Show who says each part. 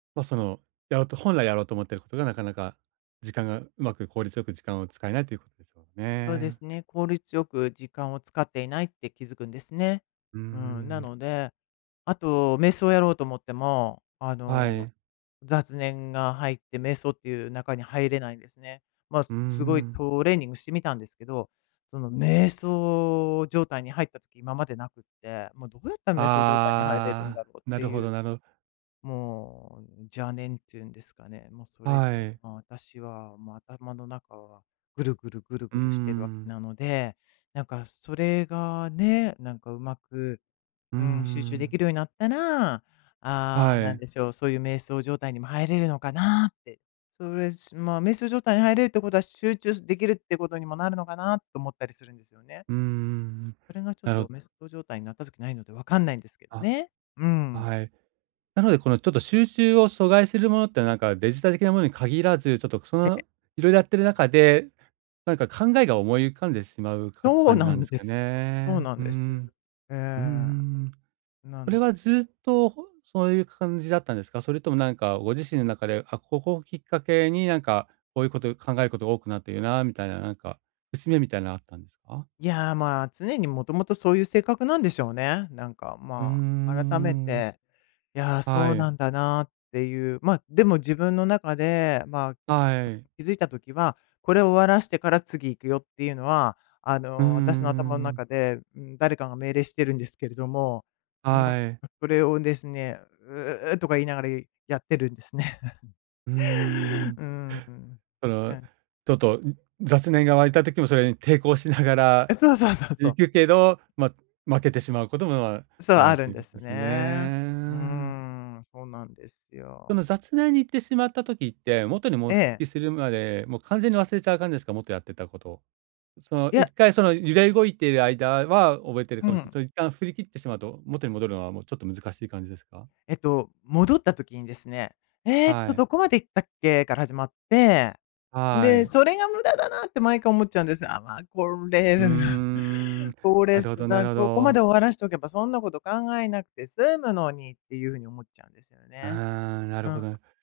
Speaker 1: ま、その、やろうと本来やろうと思っていることが、なかなか時間がうまく効率よく時間を使えないということでしょう
Speaker 2: そうで
Speaker 1: ね。
Speaker 2: すね、効率よく時間を使っていないって気づくんですね。
Speaker 1: うー
Speaker 2: うん、な
Speaker 1: ん。
Speaker 2: ので、あと、瞑想をやろうと思っても、あ
Speaker 1: は
Speaker 2: の、
Speaker 1: い。
Speaker 2: 雑念が入って瞑想っていう中に入れないんですね。ま、
Speaker 1: うー
Speaker 2: すごい
Speaker 1: ん。
Speaker 2: トレーニングしてみたんですけど、その、瞑想状態に入った時、今までなくって。も、どうやったら瞑想状態に入れるん
Speaker 1: あ
Speaker 2: だ
Speaker 1: あ、
Speaker 2: ろうっ
Speaker 1: な
Speaker 2: て
Speaker 1: るほ
Speaker 2: いう。
Speaker 1: どなる
Speaker 2: もう邪念っていうんですかね、も、それ
Speaker 1: は
Speaker 2: で、
Speaker 1: い。
Speaker 2: ま、私は、ま、頭の中は、ぐるぐるぐる
Speaker 1: う
Speaker 2: ぐ
Speaker 1: ー
Speaker 2: るしてるわけ
Speaker 1: ん。
Speaker 2: なので。なんか、それがね、なんか、うまく、
Speaker 1: うー
Speaker 2: うーん、集中で
Speaker 1: ん。
Speaker 2: きるようになったら、あ
Speaker 1: は
Speaker 2: あ、何
Speaker 1: い。
Speaker 2: でしょう、そういう瞑想状態にも入れるのかなって。それ、すまあ、瞑想状態に入れるってことは、集中すできるってことにもなるのかな、と思ったりするんですよね。
Speaker 1: うーん。
Speaker 2: それがちょっ
Speaker 1: なる
Speaker 2: と、
Speaker 1: ほ
Speaker 2: 瞑想状態になった時ないので、わかんないんですけど
Speaker 1: あ、
Speaker 2: ね。うー
Speaker 1: あ、
Speaker 2: ん。
Speaker 1: はい。なので、この、ちょっと、集中を阻害するものって、なんか、デジタル系のものに限らず、ちょっと、そ
Speaker 2: ええ。
Speaker 1: の、いろいろやっている中で、なんか考えが思い浮かんでしまうか
Speaker 2: そう
Speaker 1: 感じ
Speaker 2: な
Speaker 1: なんで
Speaker 2: ん
Speaker 1: す
Speaker 2: で
Speaker 1: か
Speaker 2: すよ。そう
Speaker 1: ね。
Speaker 2: なん
Speaker 1: うー
Speaker 2: です。
Speaker 1: ん。
Speaker 2: ええ。
Speaker 1: うーん。
Speaker 2: な
Speaker 1: それ
Speaker 2: の
Speaker 1: は
Speaker 2: で。
Speaker 1: ずっと、ほんそういう感じだったんですか？それとも、なんか、ご自身の中で、あ、ここをきっかけに、なんか、こういうこと、考えること多くなっているな、みたいな、なんか、節目みたいなあったんですか？
Speaker 2: いや、まあ、常にもともと、そういう性格なんでしょうね。なんか、
Speaker 1: うー
Speaker 2: まあ、改め
Speaker 1: ん。
Speaker 2: て、いや、そ
Speaker 1: は
Speaker 2: うな
Speaker 1: い。
Speaker 2: んだなっていう。ま、でも自分の中で、まあ、
Speaker 1: はい。
Speaker 2: 気づいた時は、これ終わらせてから次行くよっていうのは、あ
Speaker 1: うー
Speaker 2: の、私の頭の
Speaker 1: ん。
Speaker 2: 中で、うーん、誰かが命令してるんですけれども。うん、
Speaker 1: はい。
Speaker 2: それをですね、うううとか言いながら、いやってるんですね。
Speaker 1: うーん。
Speaker 2: うーん、
Speaker 1: そ
Speaker 2: う
Speaker 1: の、
Speaker 2: ん。
Speaker 1: ちょっと雑念が湧いた時も、それに抵抗しながら
Speaker 2: あ、そうそうそうそ
Speaker 1: 行
Speaker 2: う。
Speaker 1: くけど、ま、負けてしまうことも
Speaker 2: そう、
Speaker 1: ある
Speaker 2: あ
Speaker 1: っ
Speaker 2: る
Speaker 1: て
Speaker 2: ん
Speaker 1: いう
Speaker 2: で
Speaker 1: こと
Speaker 2: す
Speaker 1: です
Speaker 2: ね。うー
Speaker 1: ね。
Speaker 2: ん、そうなんです
Speaker 1: その
Speaker 2: よ。
Speaker 1: 雑念に行ってしまった時って、元にもう復
Speaker 2: ええ。
Speaker 1: 帰するまで、もう完全に忘れちゃう感じですか？元やってたこと。その
Speaker 2: い
Speaker 1: いっ
Speaker 2: や。
Speaker 1: かい、その揺れ動いている間は、覚えている
Speaker 2: うん
Speaker 1: か
Speaker 2: う
Speaker 1: もしれない。
Speaker 2: ん。
Speaker 1: それ一旦振り切ってしまうと、元に戻るのは、もうちょっと難しい感じですか？
Speaker 2: えっと、戻った時にですね、ええ
Speaker 1: は
Speaker 2: と、
Speaker 1: い。
Speaker 2: どこまで行ったっけ、から始まって、
Speaker 1: は
Speaker 2: で、
Speaker 1: い。
Speaker 2: それが無駄だなって、毎回思っちゃうんです。ああ、まあ、これ、
Speaker 1: うー ん、
Speaker 2: こ
Speaker 1: な
Speaker 2: れ
Speaker 1: るほどなる
Speaker 2: さ、
Speaker 1: ほ
Speaker 2: ここまで
Speaker 1: ど。
Speaker 2: 終わらせておけば、そんなこと考えなくて済むのに、っていうふうに思っちゃうんですよ
Speaker 1: あ
Speaker 2: ね。
Speaker 1: あ、なる
Speaker 2: う
Speaker 1: ほ
Speaker 2: ん。
Speaker 1: どな。